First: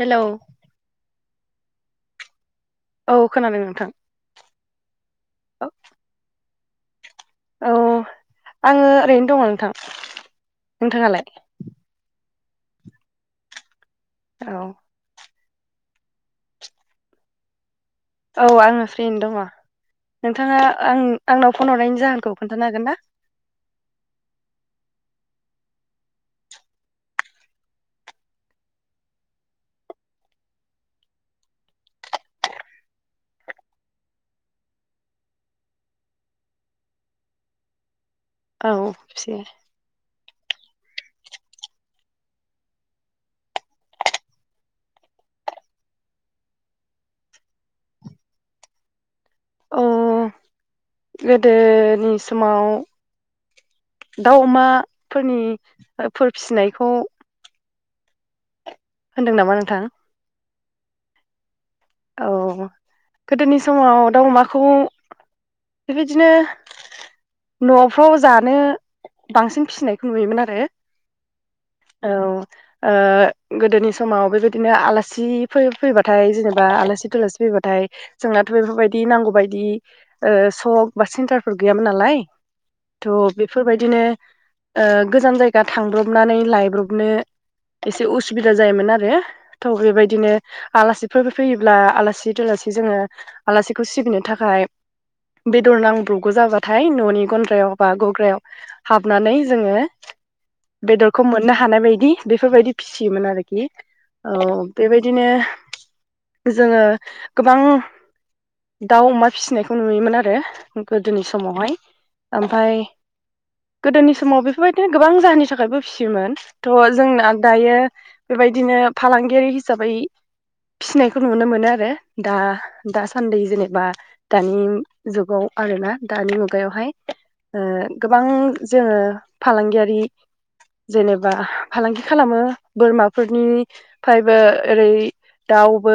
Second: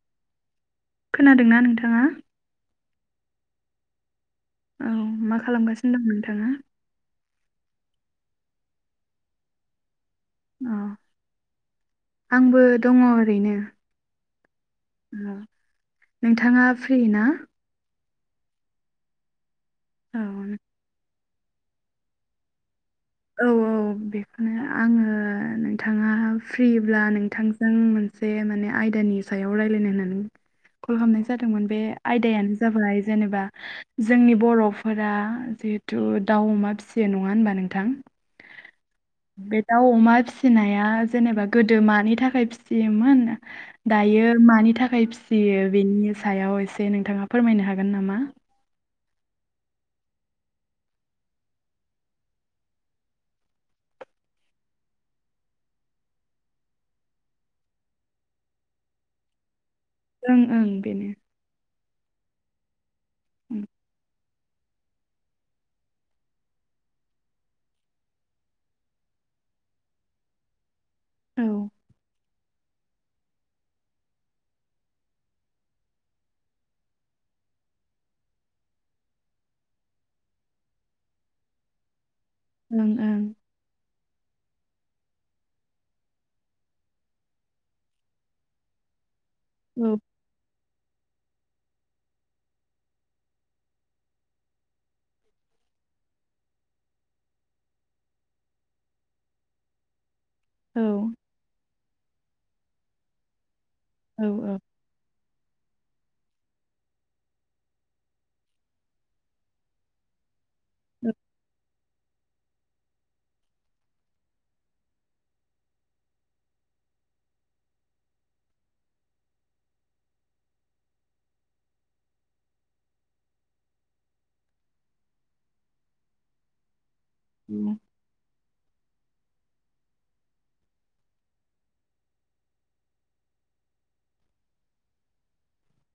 हेल' खोनादोंना नोंथाङा औ खोनादों नोंथां औ मा खालामगासिनो दं नोंथाङा औ आङो ओरैनो दङ नोंथां औ नोंथाङालाय आंबो दङ ओरैनो औ नोंथाङा फ्रि ना औ आङो फ्रियैनो दङ औ नोंथाङा आं आंनाव फन हरनायनि जाहोनखौ खोन्थानो हागोन ना औ औ बेखौनो आङो नोंथाङा फ्रिब्ला नोंथांजों मोनसे माने आयदानि सायाव रायजलायनो होननानै कल खालामनाय जादोंमोन बे आयदायानो जाबाय जेनेबा जोंनि बर'फोरा जिहेथु दाउ अमा फिसियो नङा होनबा नोंथां औ खेबसे बे दाउ अमा फिसिनाया जेनेबा गोदो मानि थाखाय फिसियोमोन दायो मानि थाखाय फिसियो बेनि सायाव एसे नोंथाङा फोरमायनो हागोन नामा गोदोनि समाव दाउ अमाफोरनिफोर फिसिनायखौ होनदों नामा नोंथां ओं ओं बेनो औ गोदोनि ओं समाव दाउ अमाखौ बेबायदिनो न'फ्राव जानो बांसिन फिसिनायखौ नुयोमोन आरो औ ओं औ गोदोनि समाव बेबायदिनो आलासि फैबाथाय जेनबा बा आलासि दुलासि फैबाथाय जोंनाथ' बेफोरबायदि नांगौ बायदि सक बा सेन्टारफोर गैयामोन नालाय थ' ओं बेफोरबायदिनो गोजान जायगा थांब्रबनानै लायब्रबनो एसे उसुबिदा जायोमोन आरो थ' औ बेबायदिनो आलासिफोर फैयोब्ला आलासि दलासि जोङो आलासिखौ सिबिनो थाखाय बेदर नांब्रबगौ जाबाथाय न'नि गन्द्रायाव बा गग्रायाव हाबनानै जोङो औ बेदरखौ मोननो हानाय बायदि बेफोरबायदि फिसियोमोन आरोखि औ बेबायदिनो जोङो गोबां दाउ अमा फिसिनायखौ नुयोमोन आरो गोदोनि समावहाय ओमफ्राय गोदोनि समाव बेफोरबायदिनो गोबां जाहोननि थाखायबो फिसियोमोन थह जोंना दायो बेबायदिनो फालांगियारि हिसाबै फिसिनायखौ नुनो मोनो आरो दा दासान्दि जेनेबा दानि जुगाव आरोना दानि मुगायावहाय ओ उम गोबां जोङो फालांगियारि जेनेबा फालांगि खालामो बोरमाफोरनि फ्राययबो ओरै दाउ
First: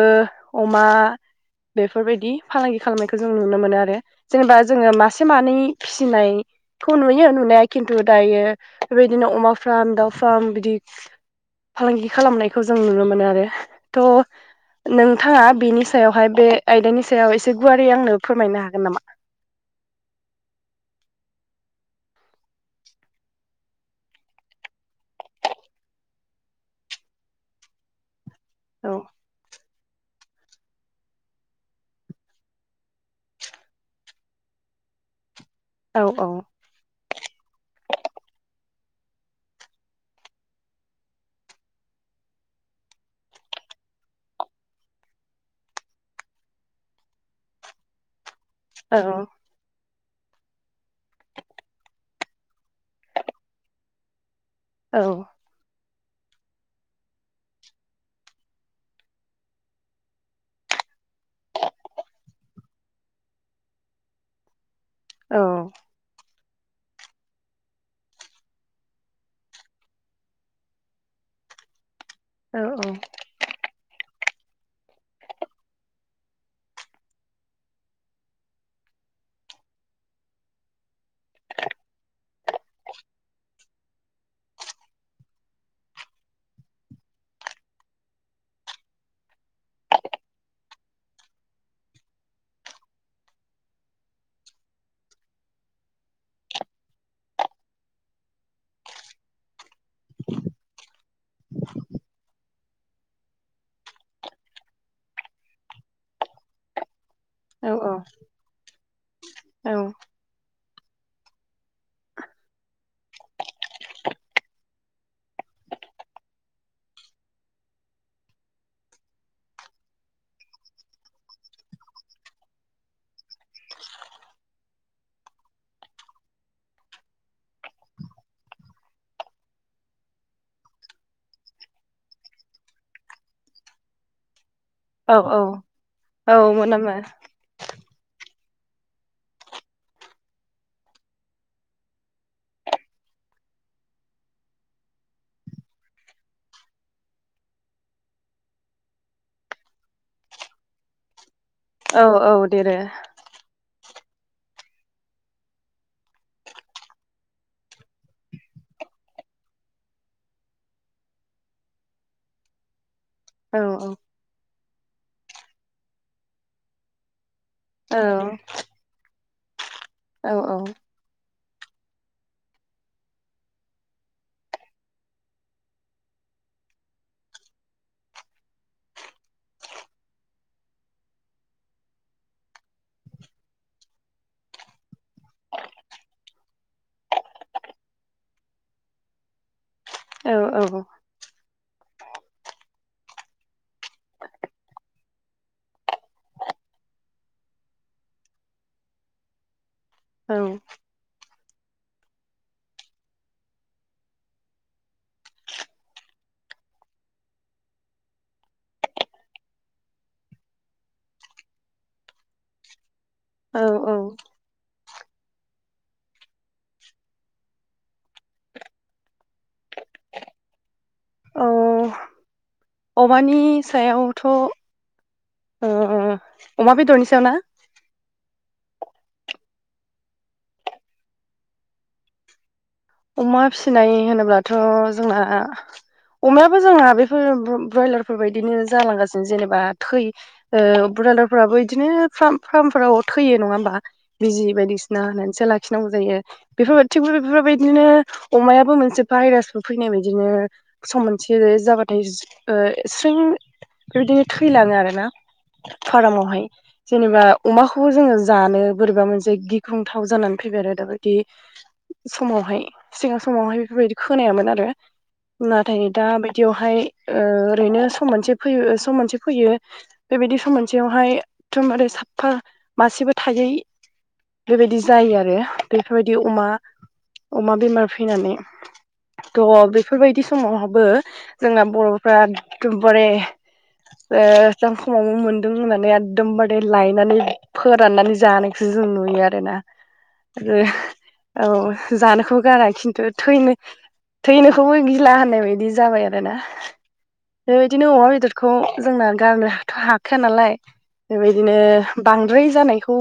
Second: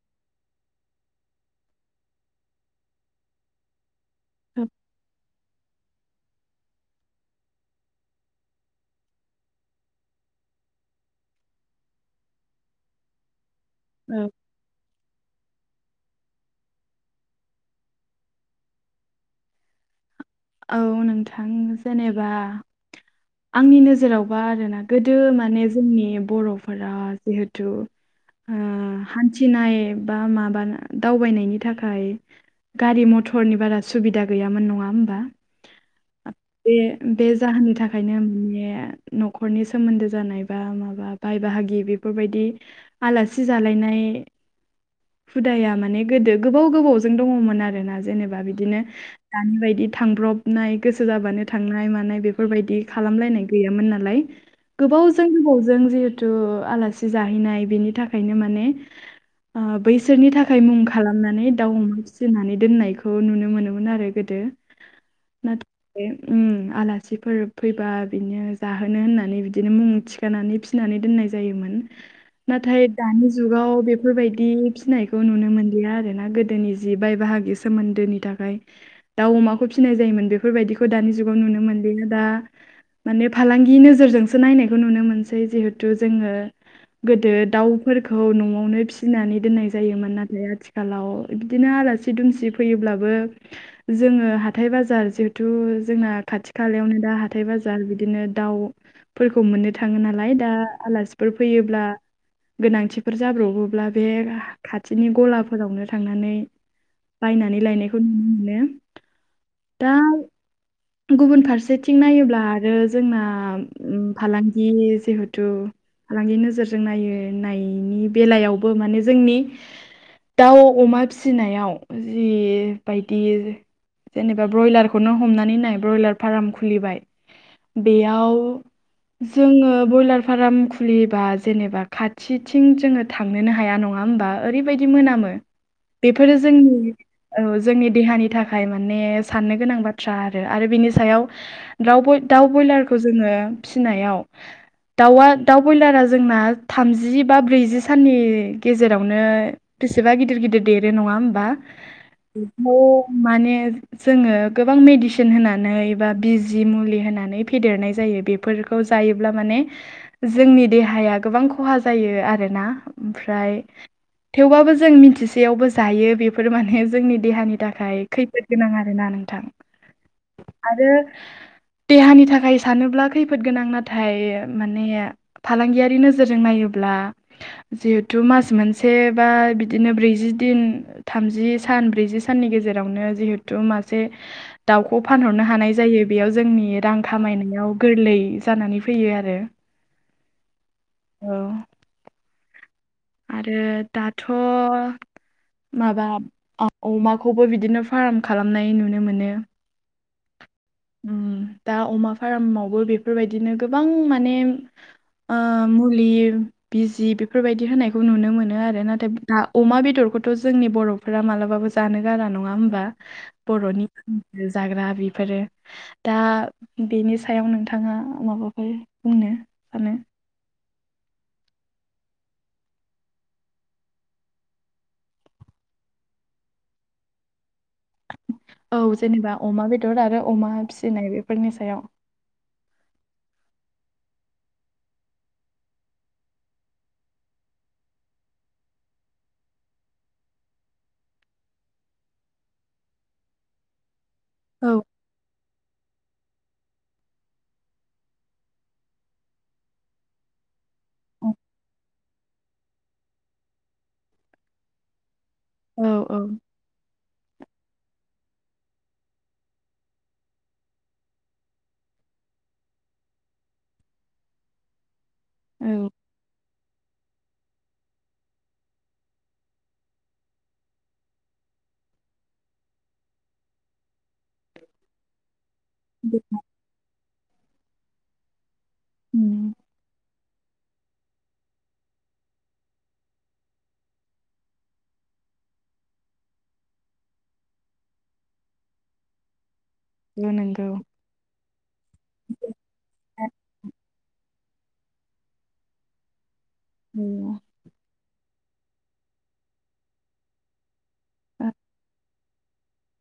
अमा बेफोरबायदि फालांगि खालामनायखौ जों नुनो मोनो आरो जेनेबा जोङो मासे मानै फिसिनाय थ नुयो नुनाया खिन्थु दायो बेबायदिनो अमा फार्म दाउ फार्म बिदि फालांगि खालामनायखौ जों नुनो मोनो आरो औ थ' नोंथाङा बेनि सायावहाय बे आयदानि सायाव एसे गुवारै आंनो फोरमायनो हागोन नामा औ नोंथां जेनेबा आंनि नोजोरावबा आरोना गोदो माने जोंनि बर'फोरा जिहेथु औ हान्थिनाय बा माबा दावबायनायनि थाखाय गारि मथरनि बारा सुबिदा गैयामोन नङा होमबा? औ औ बे बे जाहोननि थाखायनो माने न'खरनि सोमोन्दो जानाय बा माबा बाय बाहागि बेफोरबायदि आलासि जालायनाय हुदाया माने गोदो गोबाव गोबावजों दङमोन आरो ना जेनेबा बिदिनो औ दानि बायदि थांब्रबनाय गोसो जाबानो थांनाय मानाय बेफोरबायदि खालामलायनाय गैयामोन नालाय। औ गोबावजों गोबावजों जिहेथु आलासि जाहैनाय बेनि थाखायनो माने बैसोरनि थाखाय मुं खालामनानै दाउ अमा फिसिनानै दोननायखौ नुनो मोनोमोन आरो गोदो औ थ आलासिफोर फैबा बिदिनो जाहोनो होननानै बिदिनो मुं थि नानै थिनानै दोननाय जायोमोन। औ नाथाय दानि जुगाव बेफोरबायदि फिसिनायखौ नुनो मोनलिया आरोना गोदोनि जि बाय बाहागि सोमोन्दोनि थाखाय ओमफ्राय दाउ अमाखौ फिसिनाय जायोमोन बेफोरबायदिखौ दानि जुगाव नुनो मोनलिया दा माने फालांगि नोजोरजोंसो नायनायखौ नुनो मोनसै जिहेथु जोङो गोदो दाउफोरखौ न'आवनो फिसिनानै दोननाय जायोमोन। नाथाय आथिखाल आथिखालाव बिदिनो आलासि दुमसि फैयोब्लाबो जोङो हाथाय बाजार जिहेथु जोंना खाथि खालायावनो दा हाथाय बाजार बिदिनो दाउ फोरखौ मोननो थाङो नालाय दा आलासिफोर फैयोब्ला गोनांथिफोर जाब्रबोब्ला बे खाथिनि गलाफोरावनो थांनानै बायनानै औ लायनायखौ नुनो मोनो दा गुबुन फारसेथिं नायोब्ला आरो जोंना आलासि जिहेथु फालांगि नोजोरजों नायो नायनि बेलायावबो माने जोंनि दाउ अमा फिसिनायाव जि बायदि जेनेबा ब्रयलारखौनो हमनानै नाय ब्रयलार फार्म खुलिबाय बेयाव जोङो ब्रयलार फार्म खुलियोब्ला जेनेबा खाथिथिं जोङो थांनोनो हाया नङा होमबा ओरैबायदि औ मोनामो औ औ बेफोरो मोन जोंनि नामा औ जोंनि देहानि थाखाय माने साननो गोनां बाथ्रा आरो आरो बिनि सायाव दाउ दाउ ब्रयलारखौ जोङो फिसिनायाव दाउआ दाउ ब्रयलारा जोंना थामजि बा ब्रैजि साननि गेजेरावनो बेसेबा गिदिर गिदिर देरो नङा होमबा? औ औ बेखौ देरो माने जोङो गोबां मेडिसिन होनानै बा बिजि मुलि होनानै फेदेरनाय जायो। बे बेफोरखौ जायोब्ला माने जोंनि देहाया गोबां खहा जायो आरोना। औ ओमफ्राय थेवबाबो जों मिथिसेयावबो जायो बेफोर माने जोंनि देहानि थाखाय औ ओमफ्राय खैफोद गोनां आरोना नोंथां औ आरो देहानि थाखाय सानोब्ला खैफोद गोनां नाथाय माने फालांगियारि नोजोरजों नायोब्ला जिहेथु मास मोनसे बा बिदिनो ब्रैजि दिन थामजि सान ब्रैजि साननि गेजेरावनो जिहेथु मासे दाउखौ फानहरनो हानाय जायो बेयाव जोंनि रां खामायनायाव गोरलै जानानै फैयो आरो। [inaudible] औ औ औ औ आरो दाथ' माबा अमाखौबो बिदिनो फार्म खालामनाय नुनो मोनो। औ दा अमा फार्मावबो बेफोरबायदिनो गोबां माने मुलि बिजि बेफोरबायदि होनाय बे खौ नुनो मोनो आरो नाथाय दा अमा बेदरखौथ' जोंनि बर'फोरा मालाबाबो जानो गारा नङा होमबा? औ बर'नि जाग्रा बेफोरो दा बेनि सायाव नोंथाङा माबाफोर बुंनो सानो औ औ अमानि सायावथ ओ अमा बेदरनि सायावना औ जेनेबा अमा बेदर आरो अमा फिसिनाय बेफोरनि सायाव अमा फिसिनाय होनोब्लाथ जोंना अमायाबो जोंहा बेफोर ब्रयलारफोरबायदिनो जालांगासिनो जेनेबा थै ओ ब्रयलारफ्राबो बिदिनो फार्मफोराव थैयो नङा होमबा बिजि औ बायदिसिना होननानैसो लाखिनांगौ जायो बेफोरबायदि थिग बेफोरबायदि नो अमायाबो मोनसे भायरासबो फैनाय बायदिनो सम औ मोनसे जाबाथाय ओ स्रिं बेबायदिनो थैलाङो आरोना औ औ फार्मआवहाय जेनेबा अमाखौबो जोङो जानो बोरैबा मोनसे गिख्रंथाव जानानै फैबाय आरो दाबादि समावहाय सिगां समावहाय बेफोरबायदि खोनायामोन आरो नाथाय औ दा बेयावहाय ओरैनो सम मोनसे फैयो सम मोनसे फैयो बेबायदि सम मोनसेयावहाय एदमबारे साफा मासेबो थायै बेबायदि जायो आरो बेफोरबायदि नंगौ अमा अमा बेमार फैनानै थ बे बेफोरबायदि समावहाबबो जोंना बर'फ्रा एदमबारे एदम खमावनो मोनदों होननानै एखदमबारै लायनानै फोराननानै जानाय जों नुयो आरोना आरो नंगौ औ जानोखौ गारा खिन्थु थैनो थैनोखौबो गिला होननाय बायदि जाबाय आरोना बेबायदिनो अमा बेदरखौ जोंना गारनो हाथ हाखाया नालाय औ बेबायदिनो बांद्राय जानायखौ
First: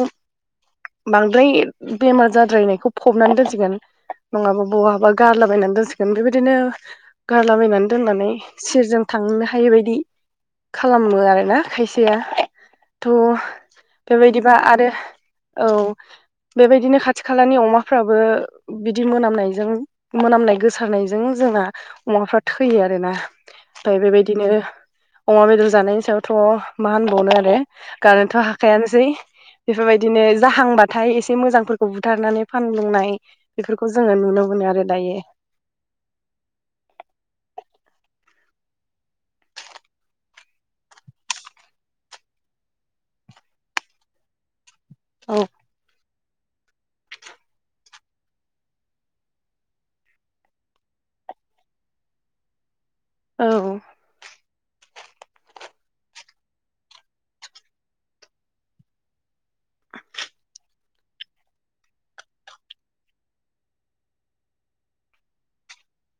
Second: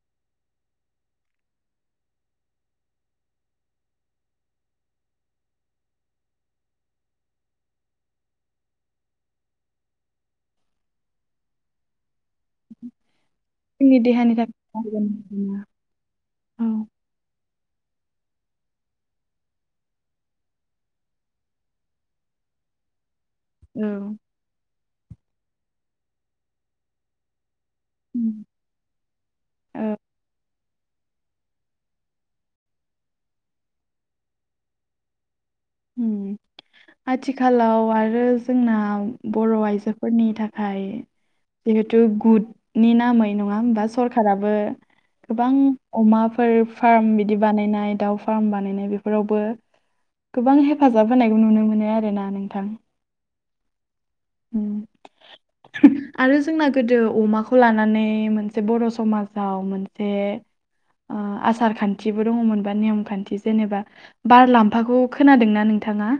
बांद्राय बेमार जाद्रायनायखौ फबनानै दोनसिगोन नङाबा बहाबा गारलाबायनानै दोनसिगोन बेबायदिनो गारलाबायनानै दोननानै सेरजों थांनो हायै बायदि खालामो आरोना खायसेया थ जोंनि देहानि बेबायदिबा थाखाय आरो मोजां नंगौना? औ औ बेबायदिनो खाथि खाथि खालानि अमाफ्राबो बिदि मोनामनायजों मोनामनाय गोसारनायजों जोंना अमाफ्रा थैयो आरोना ओमफ्राय औ बेबायदिनो अमा बेदर जानायनि सायावथ मा होनबावनो आरो गारनोथ हाखायानोसै औ बेफोरबायदिनो जाहांबा थाय एसे मोजांफोरखौ बुथारनानै फानलुंनाय बेफोरखौ जोङो नुनो मोनो आरो दायो उम आथिखालाव आरो जोंना बर' आइजोफोरनि थाखाय जिहेथु गुदनि नामै नङा होमबा सरखाराबो औ गोबां अमाफोर फार्म बिदि बानायनाय दाउ फार्म बानायनाय बेफोरावबो गोबां हेफाजाब होनायखौ नुनो मोनो आरोना नोंथां औ उम [unintelligible] आरो जोंना गोदो अमाखौ लानानै मोनसे बर' समाजाव मोनसे आसार खान्थिबो दङमोनबा नेयम खान्थि जेनेबा बारलाम्फाखौ खोनादोंना नोंथाङा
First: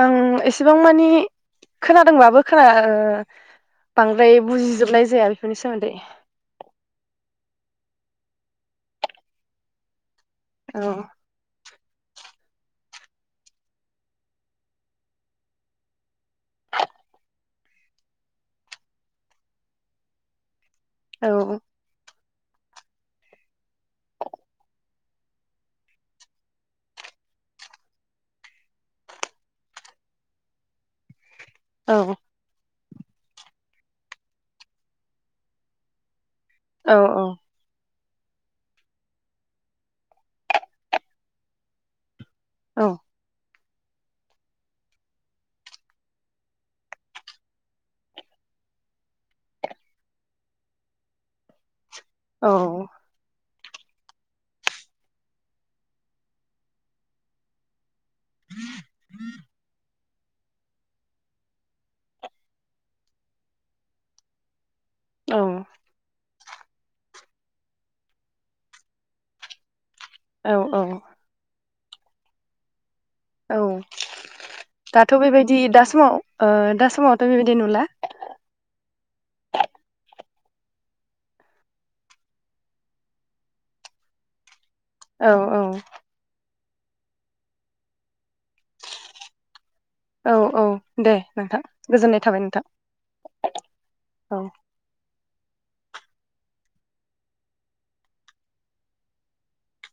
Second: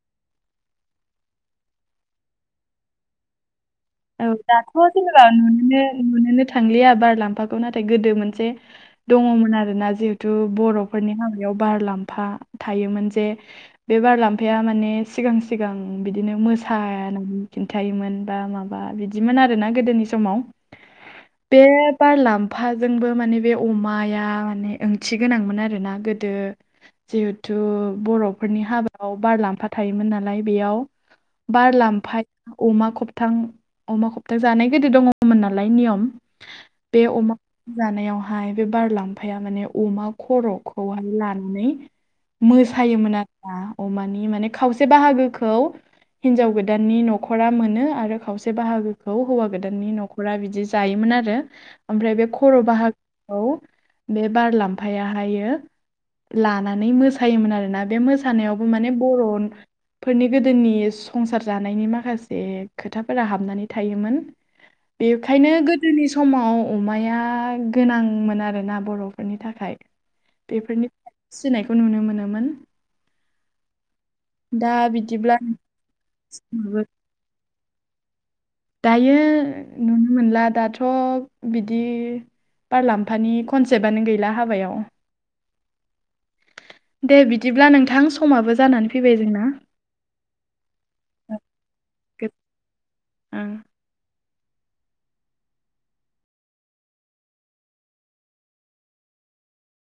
आं एसेबां मानि खोनादोंबाबो खोना औ बांद्राय दाथ बुजिजोबनाय जेनेबा जाया बेफोरनि नुनोनो सोमोन्दै नुनोनो थांलिया बार लांफाखौ नाथाय गोदो मोनसे दङमोन आरोना जिहे थु औ बर'फोरनि हाबायाव बार लाम्फा थायोमोन जे बे बारलामफाया माने सिगां सिगां बिदिनो मोसानानै खिन्थायोमोन बा माबा बिदिमोन आरोना गोदोनि समाव औ बे बारलामफाजोंबो माने बे अमाया माने ओंथि गोनांमोन आरोना गोदो जिहेथु बर'फोरनि हाबायाव बारलाम्फा थायोमोन नालाय बेयाव बार औ लामफाया अमा खबथां अमा खबथा जानाय गोदो दङमोन नालाय नियम औ बे अमा जानायावहाय बे बारलांफाया माने अमा खर'खौहाय लानानै औ मोसायोमोन आरोना अमानि माने खावसे बाहागोखौ हिनजाव गोदाननि न'खरा मोनो आरो खावसे से बाहागोखौ हौवा गोदाननि न'खरा बिदि जायोमोन आरो ओमफ्राय बे खर' बाहागो औ औ बे बार लाम्फायाहायो लानानै मोसायोमोन आरोना बे म मोसानायावबो माने बर' फोरनि गोदोनि संसार जानायनि माखासे खोथा फोर हाबनानै थायोमोन औ बेखायनो गोदोनि समाव अमाया गोनांमोन आरोना बर'फोरनि थाखाय औ औ बेफोरनि सिनायखौ नुनो मोनोमोन औ दा दाथ' बिदिब्ला बेबायदि दा समाव ओ नोंसिनाबो दा समावथ' बेबायदि नुला दायो नुनो मोनला दाथ' बिदि बार लाम्फानि कनसेप्टआनो गैला हाबायाव औ औ दे बिदिब्ला नोंथां समाबो जानानै फैबाय जोंना औ औ दे नोंथां गोजोननाय गो- थाबाय नोंथां ओं औ